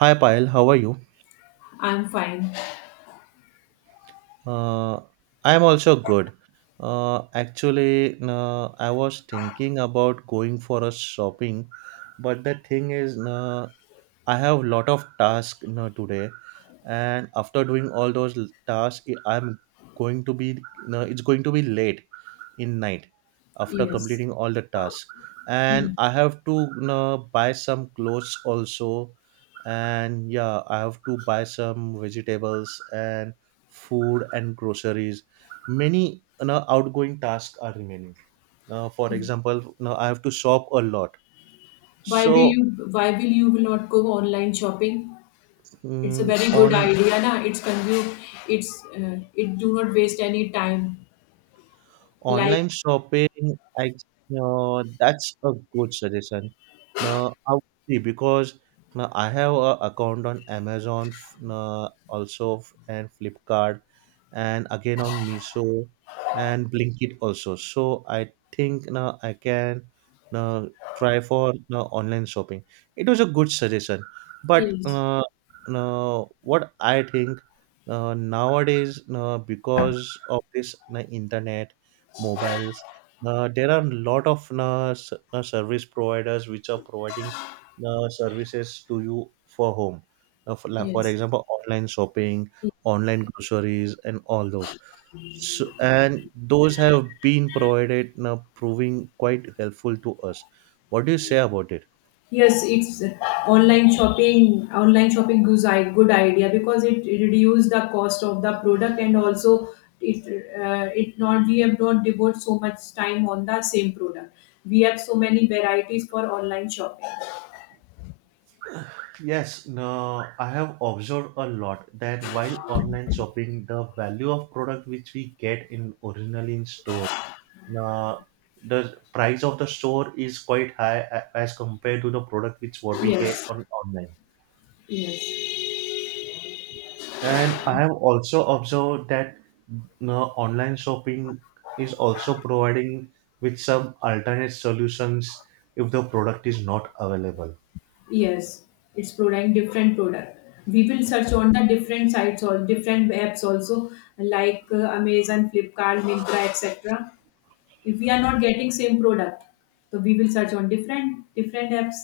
Hi Payal, how are you? I'm fine. Uh, I'm also good. Actually, I was thinking about going for a shopping, but the thing is, I have lot of tasks today, and after doing all those tasks, I'm going to be it's going to be late in night after Yes. completing all the tasks, and Hmm. I have to buy some clothes also, and yeah, I have to buy some vegetables and food and groceries many outgoing tasks are remaining now. For example, now I have to shop a lot so Why will you will not go online shopping? It's a very good on idea, na? It's consume it do not waste any time. Like online shopping, I that's a good suggestion. Now I would see because now I have a account on Amazon, now also and Flipkart, and again on Miso and Blinkit also. So I think now I can now try for now online shopping. It was a good suggestion, but yes, now what I think nowadays because of this internet, mobiles. There are a lot of service providers which are providing services to you for home. For, like, for yes. example, online shopping, online groceries, and all those. So, and those have been provided, proving quite helpful to us. What do you say about it? Yes, it's online shopping. Online shopping is a good idea because it reduce the cost of the product and also it it not we have not devote so much time on the same product. We have so many varieties for online shopping. Yes, no, I have observed a lot that while online shopping, the value of product which we get in originally in store, uh, the price of the store is quite high as compared to the product which what we get Yes. on online. Yes. And I have also observed that no, online shopping is also providing with some alternate solutions if the product is not available. Yes, it's product different product. We will search on the different sites or different apps also like Amazon, Flipkart, Myntra, etc. If we are not getting same product, so we will search on different apps.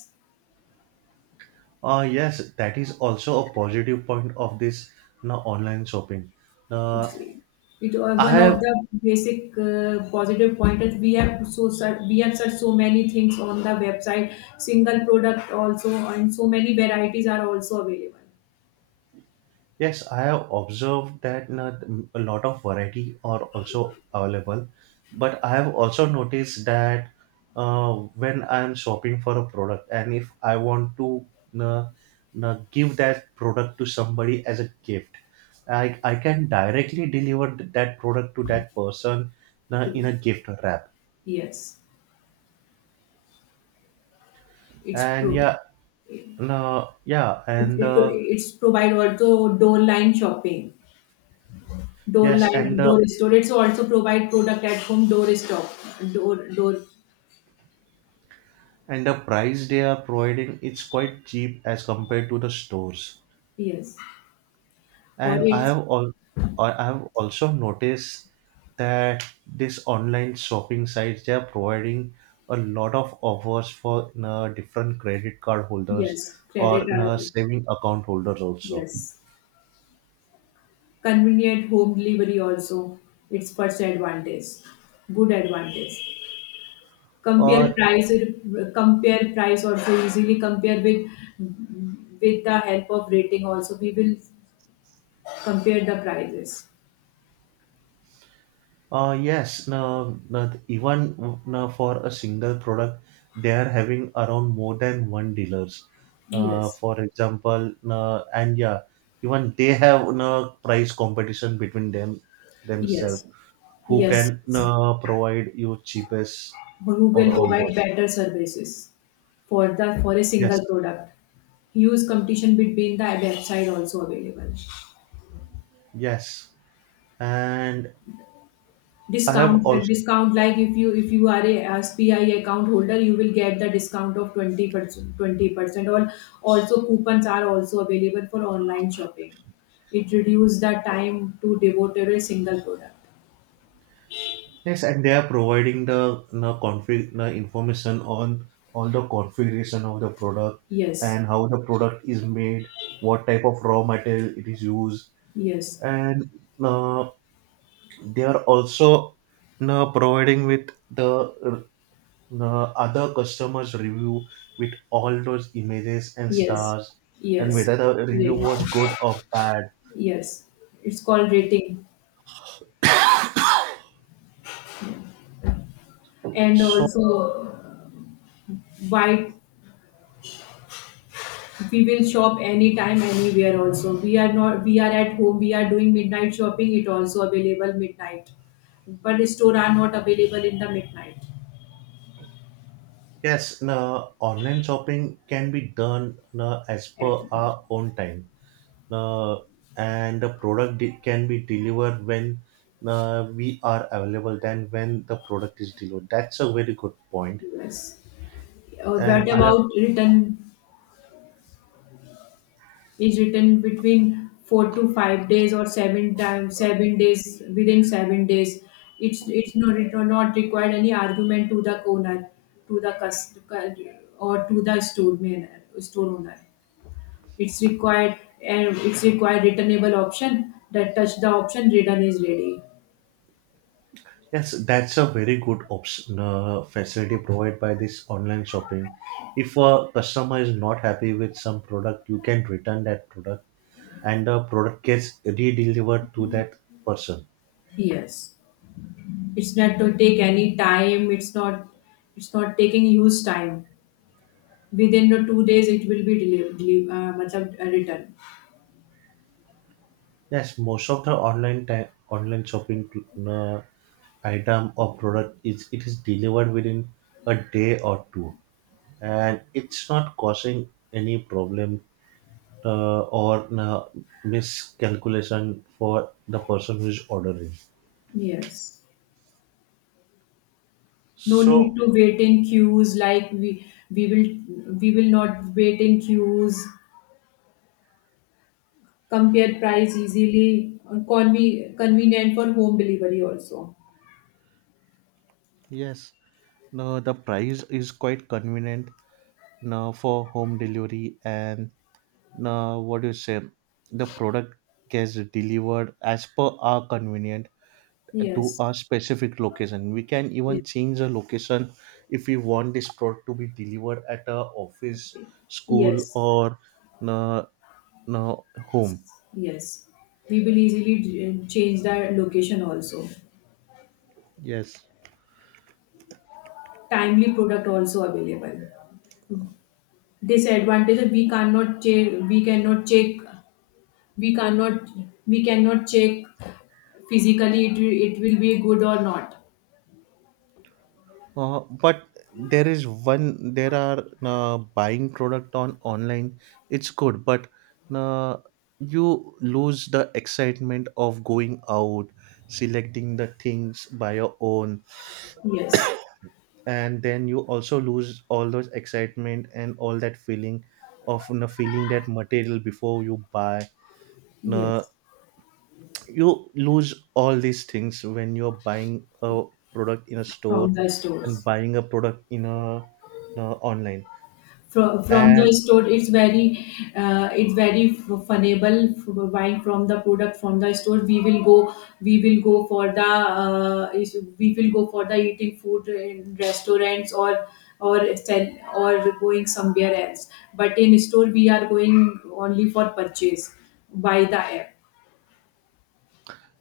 Yes, that is also a positive point of this now online shopping. Uh, It's, it I one have of the basic positive pointers we have so search, we have searched so many things on the website. Single product also and so many varieties are also available. yes, I have observed that na, a lot of variety are also available, but I have also noticed that when I am shopping for a product and if I want to na, na, give that product to somebody as a gift, I can directly deliver that product to that person na, To in a that. gift wrap. Yes, it's And true. yeah, no, yeah, It, and it, it's provide also door line shopping, door yes, line, door store. It's also provide product at home, door stop, door, door, and the price they are providing it's quite cheap as compared to the stores. yes. Or And I it's, have all I have also noticed that this online shopping sites they are providing a lot of offers for different credit card holders yes, credit, or available. saving account holders also. Yes. Convenient home delivery also, it's first advantage, good advantage. Uh, Compare price, compare price also easily compare with the help of rating also, we will compare the prices. Yes, now, now even now for a single product, they are having around more than one dealers. Yes, For example, and yeah, even they have price competition between them themselves. yes, Who yes. can Yes. Provide you cheapest Who or can all provide those? better services for the for a Yes, single product. Huge competition between the website also available. yes. And I have Discount the discount like if you are a SPI account holder, you will get the discount of 20%, 20% or also coupons are also available for online shopping. It reduces the time to devote to a single product. yes, and they are providing the config the information on all the configuration of the product Yes, and how the product is made, what type of raw material it is used, yes, and uh, they are also providing with the uh, other customers review with all those images and yes, stars and yes, whether the review rate. was good or bad. Yes. It's called rating. And So also why we will shop anytime anywhere also we are not we are at home we are doing midnight shopping it also available midnight but store are not available in the midnight yes, you online shopping can be done you as per at our own time. uh, and the product can be delivered when we are available than when the product is delivered. That's a very good point. us And what I have about return is written between 4 to 5 days or seven times 7 days within 7 days it's not it not required any argument to the owner to the cust or to the store owner it's required and it's required returnable option that touch the option return is ready yes, that's a very good option facility provided by this online shopping. If a customer is not happy with some product, you can return that product, and the product gets redelivered to that person. yes it's not to take any time it's not taking huge time within the 2 days it will be delivered returned Yes, most of the online time, online shopping uh, item or product is it is delivered within a day or two and it's not causing any problem or miscalculation for the person who is ordering. yes no need So to wait in queues like we will not wait in queues compare price easily convenient for home delivery also yes, no, the price is quite convenient now for home delivery, and now what do you say the product gets delivered as per our convenience to a yes specific location. We can even yes change the location if we want this product to be delivered at a office, school, yes or uh, home. yes we will easily change the location also Yes. timely product also available disadvantage is we cannot check we cannot check we cannot we cannot check physically it, it will be good or not but there is one there are buying product on online, it's good, but uh, you lose the excitement of going out, selecting the things by your own, yes and then you also lose all those excitement and all that feeling of feeling that material before you buy. No, yes you lose all these things when you're buying a product in a store from the and stores buying a product in a, you know, online. From the And store it's very funnable buying from the product from the store we will go for the we will go for the eating food in restaurants or or going somewhere else but in store we are going only for purchase by the app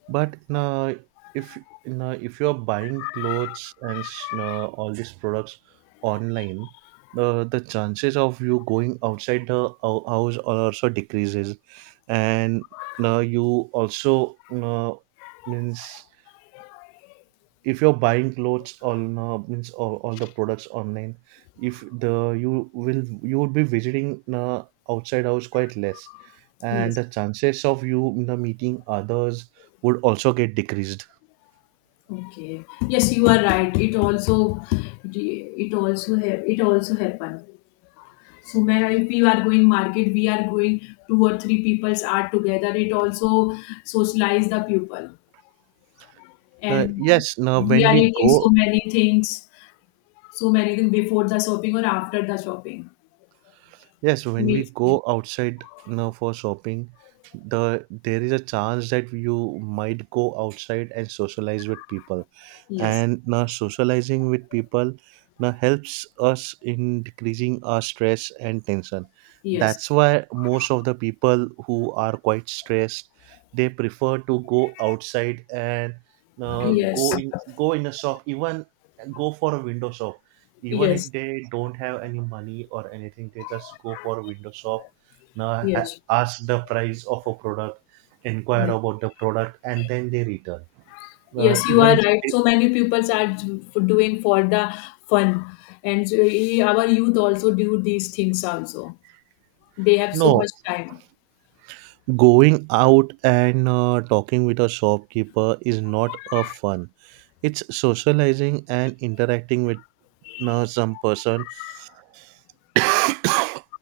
but if you're buying clothes and all these products online, the chances of you going outside the house also decreases, and you also means if you're buying clothes on means all the products online, if the you will you would be visiting outside house quite less, and the yes chances of you meeting others would also get decreased. okay yes you are right it also help it also happen. So where if you are going market, we are going two or three peoples are together. It also socialize the people, and Yes, now we when are we eating go, so many things before the shopping or after the shopping. yes, when we Meet. go outside now for shopping, the there is a chance that you might go outside and socialize with people, Yes. and now socializing with people now helps us in decreasing our stress and tension. Yes. That's why most of the people who are quite stressed, they prefer to go outside and Yes. go in go in a shop, even go for a window shop even if Yes. they don't have any money or anything, they just go for a window shop, now Yes. ask the price of a product, inquire Yes. about the product, and then they return. Yes, you Even are if right. they, So many people are doing for the fun, and so, eh, our youth also do these things. Also, they have so no, much time. going out and talking with a shopkeeper is not a fun, it's socializing and interacting with some person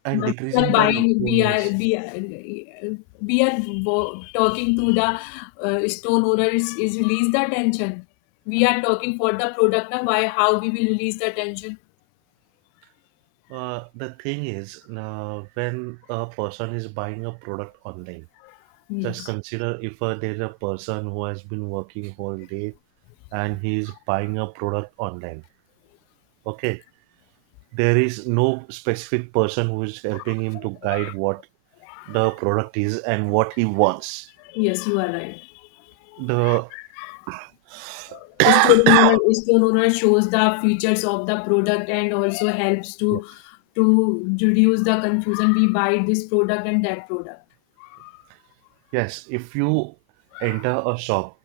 and We are decreasing the buying loneliness. We are talking to the stone owner is release the tension we are talking for the product now why how we will release the tension The thing is when a person is buying a product online, just yes consider if there's a person who has been working whole day and he is buying a product online. Okay, there is no specific person who is helping him to guide what the product is and what he wants. yes you are right The stone owner shows the features of the product and also helps yes, to reduce the confusion we buy this product and that product yes. If you enter a shop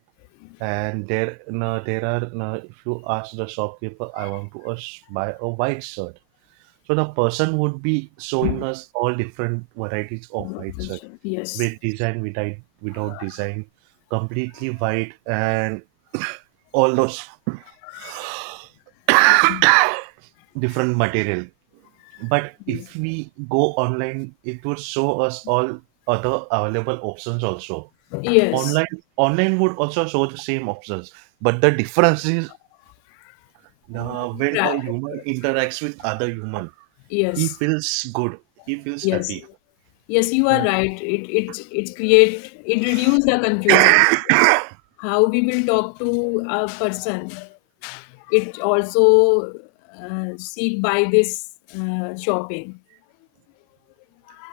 and there no, there are no, if you ask the shopkeeper, I want to buy a white shirt. So the person would be showing us all different varieties of white shirt yes with design, without, without design, completely white, and all those different material. But yes if we go online, it would show us all other available options also. yes Online, online would also show the same options. But the difference is when Pra- a human interacts with other human, he yes feels good. He feels yes. happy. Yes, you are right. It create it reduce the confusion. How we will talk to a person. It also seek by this shopping.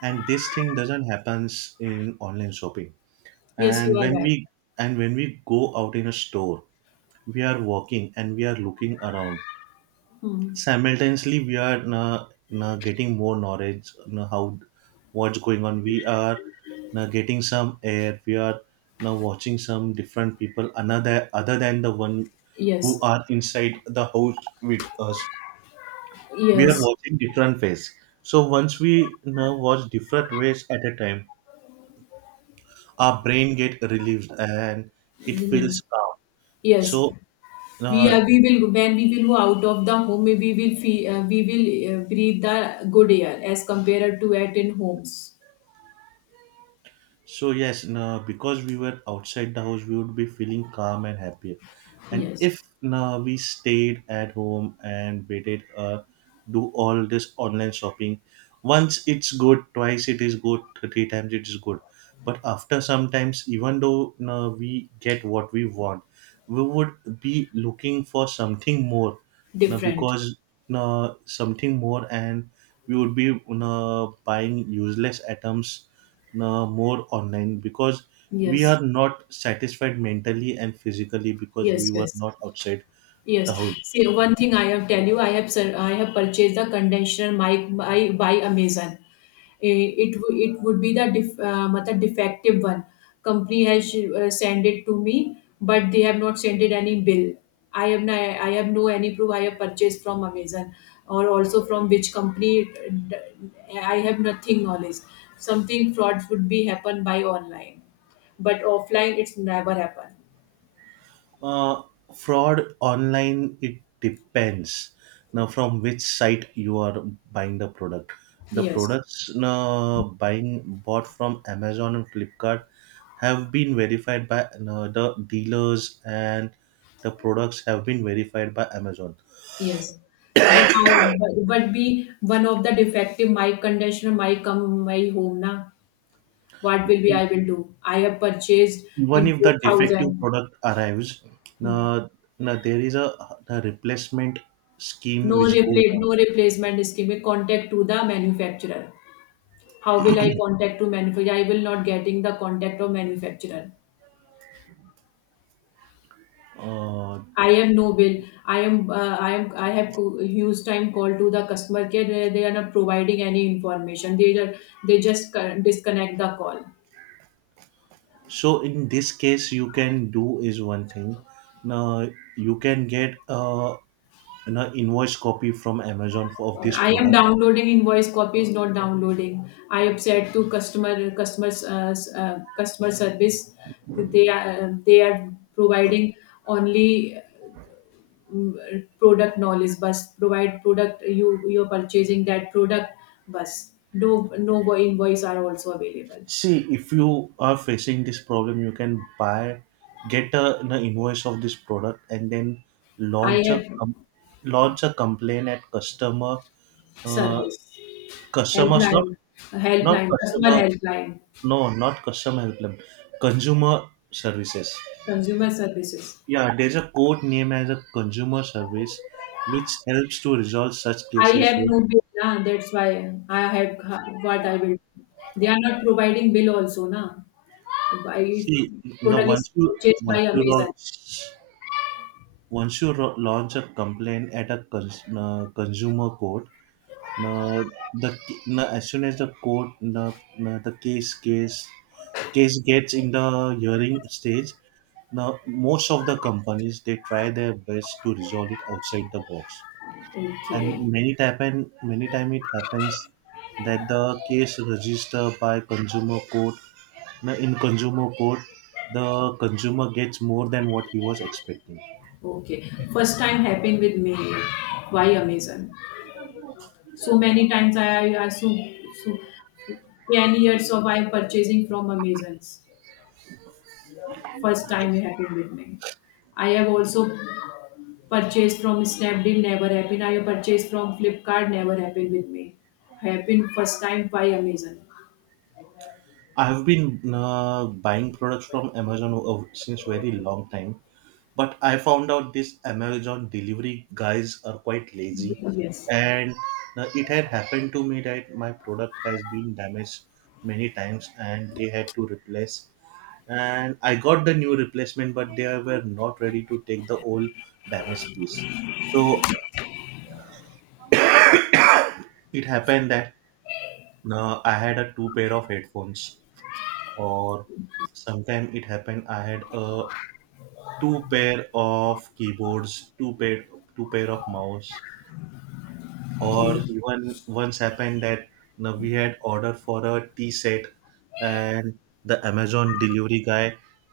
And this thing doesn't happens in online shopping. Yes, you and are when right. we and when we go out in a store, we are walking and we are looking around. Hmm. Simultaneously we are getting more knowledge, how what's going on, we are getting some air, we are now watching some different people another other than the one who Yes, are inside the house with us, we are yes, watching different ways. So once we now watch different ways at a time, our brain get relieved and it feels yes, calm. yes. So We uh, are. We will when we will go out of the home. We will feel, we will breathe the good air as compared to at in homes. so yes, now because we were outside the house, we would be feeling calm and happier. And Yes, if now we stayed at home and waited, do all this online shopping, once it's good, twice it is good, three times it is good. But after sometimes, even though now we get what we want, we would be looking for something more. Now different. because now something more, and we would be now buying useless items more online because we Yes, are not satisfied mentally and physically because we yes, were yes. not outside the Yes. house. See, one thing I have tell you, I have purchased the condenser mic by Amazon. Eh, it would be the matlab defective one. Company has sent it to me, but they have not sent it any bill. I have no any proof. I have purchased from Amazon or also from which company. I have nothing knowledge. Something frauds would be happen by online, but offline it's never happen. Uh, fraud online, it depends now from which site you are buying the product. The Yes. products buying bought from Amazon and Flipkart have been verified by the dealers and the products have been verified by Amazon. Yes. But how, but be one of the defective my conditioner my come my home na what will be I will do I have purchased Even in if the defective 4000. product arrives, Hmm. uh, now there is a replacement scheme No which goes replace on. no replacement scheme contact to the manufacturer how will I contact to manufacturer I will not getting the contact of manufacturer Uh, I am no bill I am huge time call to the customer care they are not providing any information they are they just disconnect the call so in this case, you can do is one thing. Now you can get an invoice copy from Amazon for, of this I am product. downloading invoice copy is not downloading. I upset to customer service. They are providing only product knowledge bus provide product you you're purchasing that product bus no no invoice are also available. See, if you are facing this problem, you can buy, get a, an invoice of this product, and then I launch a have com- launch a complaint at customer uh, service customers helpline not helpline customer customer, helpline no, not customer helpline, consumer services. consumer services Yeah, there's a code name as a consumer service which helps to resolve such I cases. have When, no bill, na. That's why I have what I will. They are not providing bill also, na. I see, now product is purchased by once you Amazon. launch once you launch a complaint at a consumer court, now the now as soon as the court now, now the case case gets in the hearing stage, now, most of the companies they try their best to resolve it outside the box, and Okay, many happen many time it happens that the case registered by consumer court. Now, in consumer court, the consumer gets more than what he was expecting. okay. First time happened with me. Why Amazon? So many times I so 10 years of I am purchasing from Amazons. First time it happened with me. I have also purchased from Snapdeal, never happened. I have purchased from Flipkart, never happened with me. Happened first time by Amazon. I have been buying products from Amazon since very long time, but I found out this Amazon delivery guys are quite lazy Yes, and it had happened to me that my product has been damaged many times and they had to replace and I got the new replacement, but they were not ready to take the old damaged piece. So it happened that I had a two pair of headphones, or sometime it happened I had a two pair of keyboards, two pair two pair of mouse, or okay. even once happened that you know, we had ordered for a tea set and the Amazon delivery guy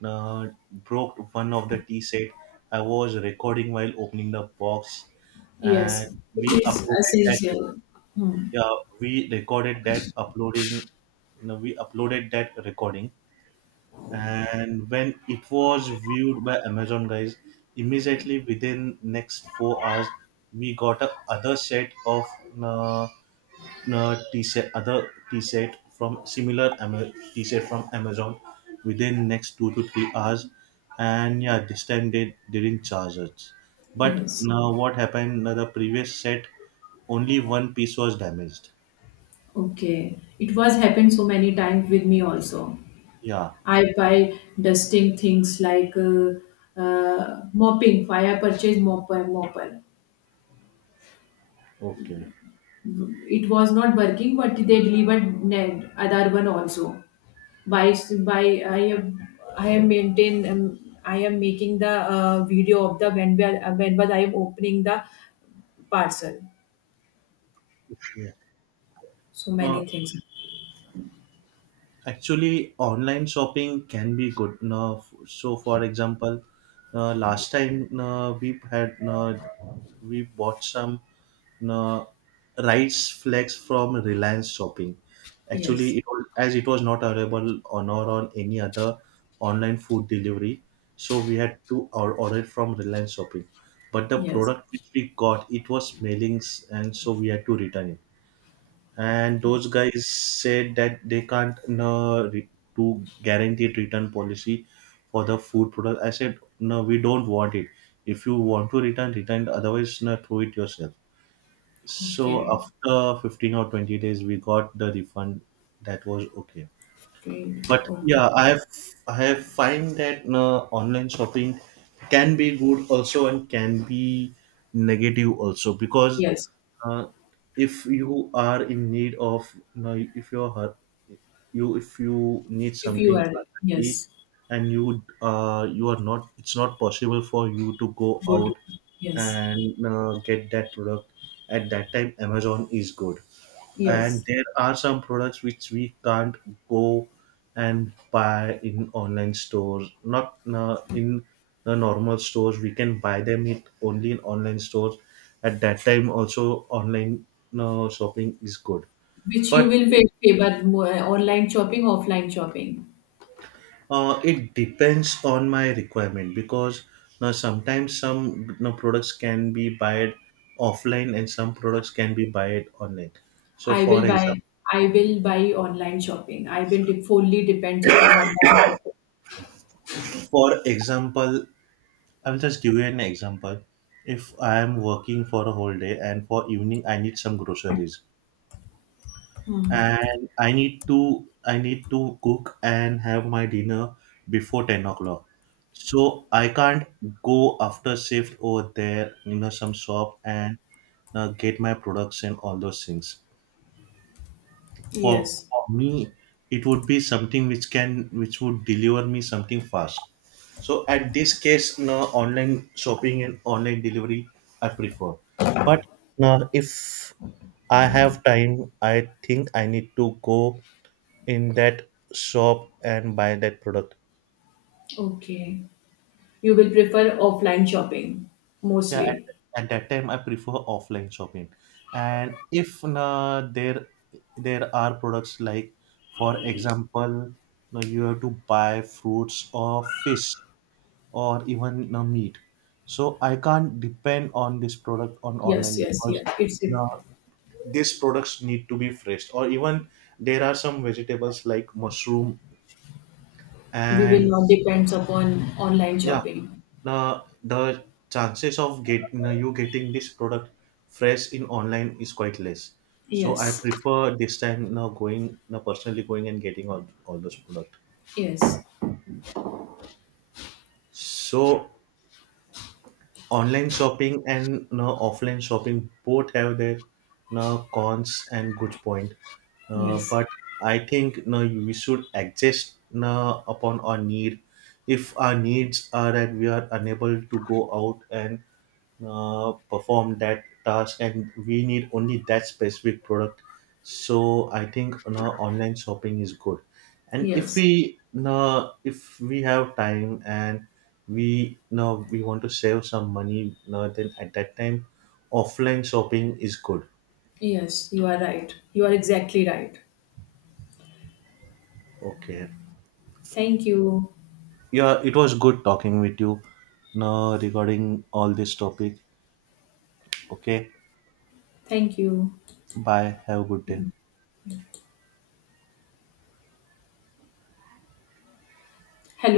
broke one of the tea set. I was recording while opening the box and Yes, we it is uploaded that. essential. Hmm. Yeah, we recorded that uploading, you know, we uploaded that recording, and when it was viewed by Amazon guys, immediately within next 4 hours we got a other set of uh, t-shirt other t-shirt from Amazon within next 2 to 3 hours. And yeah, this time they didn't charge us. But Yes, now what happened, the previous set only one piece was damaged. okay. It was happened so many times with me also. Yeah. I buy dusting things like mopping. I have purchased mopper, mopper. Okay. It was not working, but they delivered other one also. By by, I am maintain I am making the video of the when we are, when was I am opening the parcel. Yeah. So uh, many things. Actually, online shopping can be good now. So for example, last time we had we bought some no, rights flags from Reliance Shopping. Actually, Yes, it was, as it was not available on or on any other online food delivery, so we had to order it from Reliance Shopping. But the yes. product which we got, it was smelling, and so we had to return it. And O- those guys said that they can't, no, do guaranteed return policy for the food product. I said, no, we don't want it. If you want to return, return. Otherwise, no, throw it yourself. So Okay, after 15 or 20 days, we got the refund. That was okay. great. But Okay, yeah, I have find that online shopping can be good also and can be negative also, because yes. uh, if you are in need of, you know, if you're hurt, you if you need If you something are urgently yes, and you are not, it's not possible for you to go go to out yes, and get that product, at that time Amazon is good. And yes. there are some products which we can't go and buy in online stores, not in the normal stores, we can buy them it only in online stores. At that time also online shopping is good. Which you But will favor more, online shopping, offline shopping. It depends on my requirement, because now sometimes some, you know, products can be bought offline and some products can be bought online. So I for will example, buy I will buy online shopping. I will fully depends upon online shopping. for example I'll just give you an example. If I'm working for a whole day and for evening I need some groceries Hmm. and I need to cook and have my dinner before 10 o'clock. So I can't go after shift over there, you know, some shop and get my products and all those things. Yes. For me, it would be something which can, which would deliver me something fast. So at this case, no, online shopping and online delivery I prefer. But now if I have time, I think I need to go in that shop and buy that product. Okay. You will prefer offline shopping Yeah, mostly. at that time I prefer offline shopping. And if there are products like, for example, now you have to buy fruits or fish, or even meat. So I can't depend on this product on Yes, online, yes, because yes. It's it. now these products need to be fresh. Or even there are some vegetables like mushroom We will and not depends upon online yeah, shopping. now the chances of get you getting this product fresh in online is quite less. So I Yes, prefer this time, now going, now personally going and getting all those products. yes, So online shopping and now offline shopping both have their now cons and good point. Yes, But I think now we should adjust now upon our need. If our needs are that we are unable to go out and perform that task and we need only that specific product, so I think, you know, online shopping is good. And if yes, we, you know, if we have time and we, you know, we want to save some money, you know, then at that time offline shopping is good. yes. You are right. You are exactly right. Okay. Thank you. Yeah, it was good talking with you, you know, regarding all this topic. Okay, Thank you. bye, have a good day. Hello.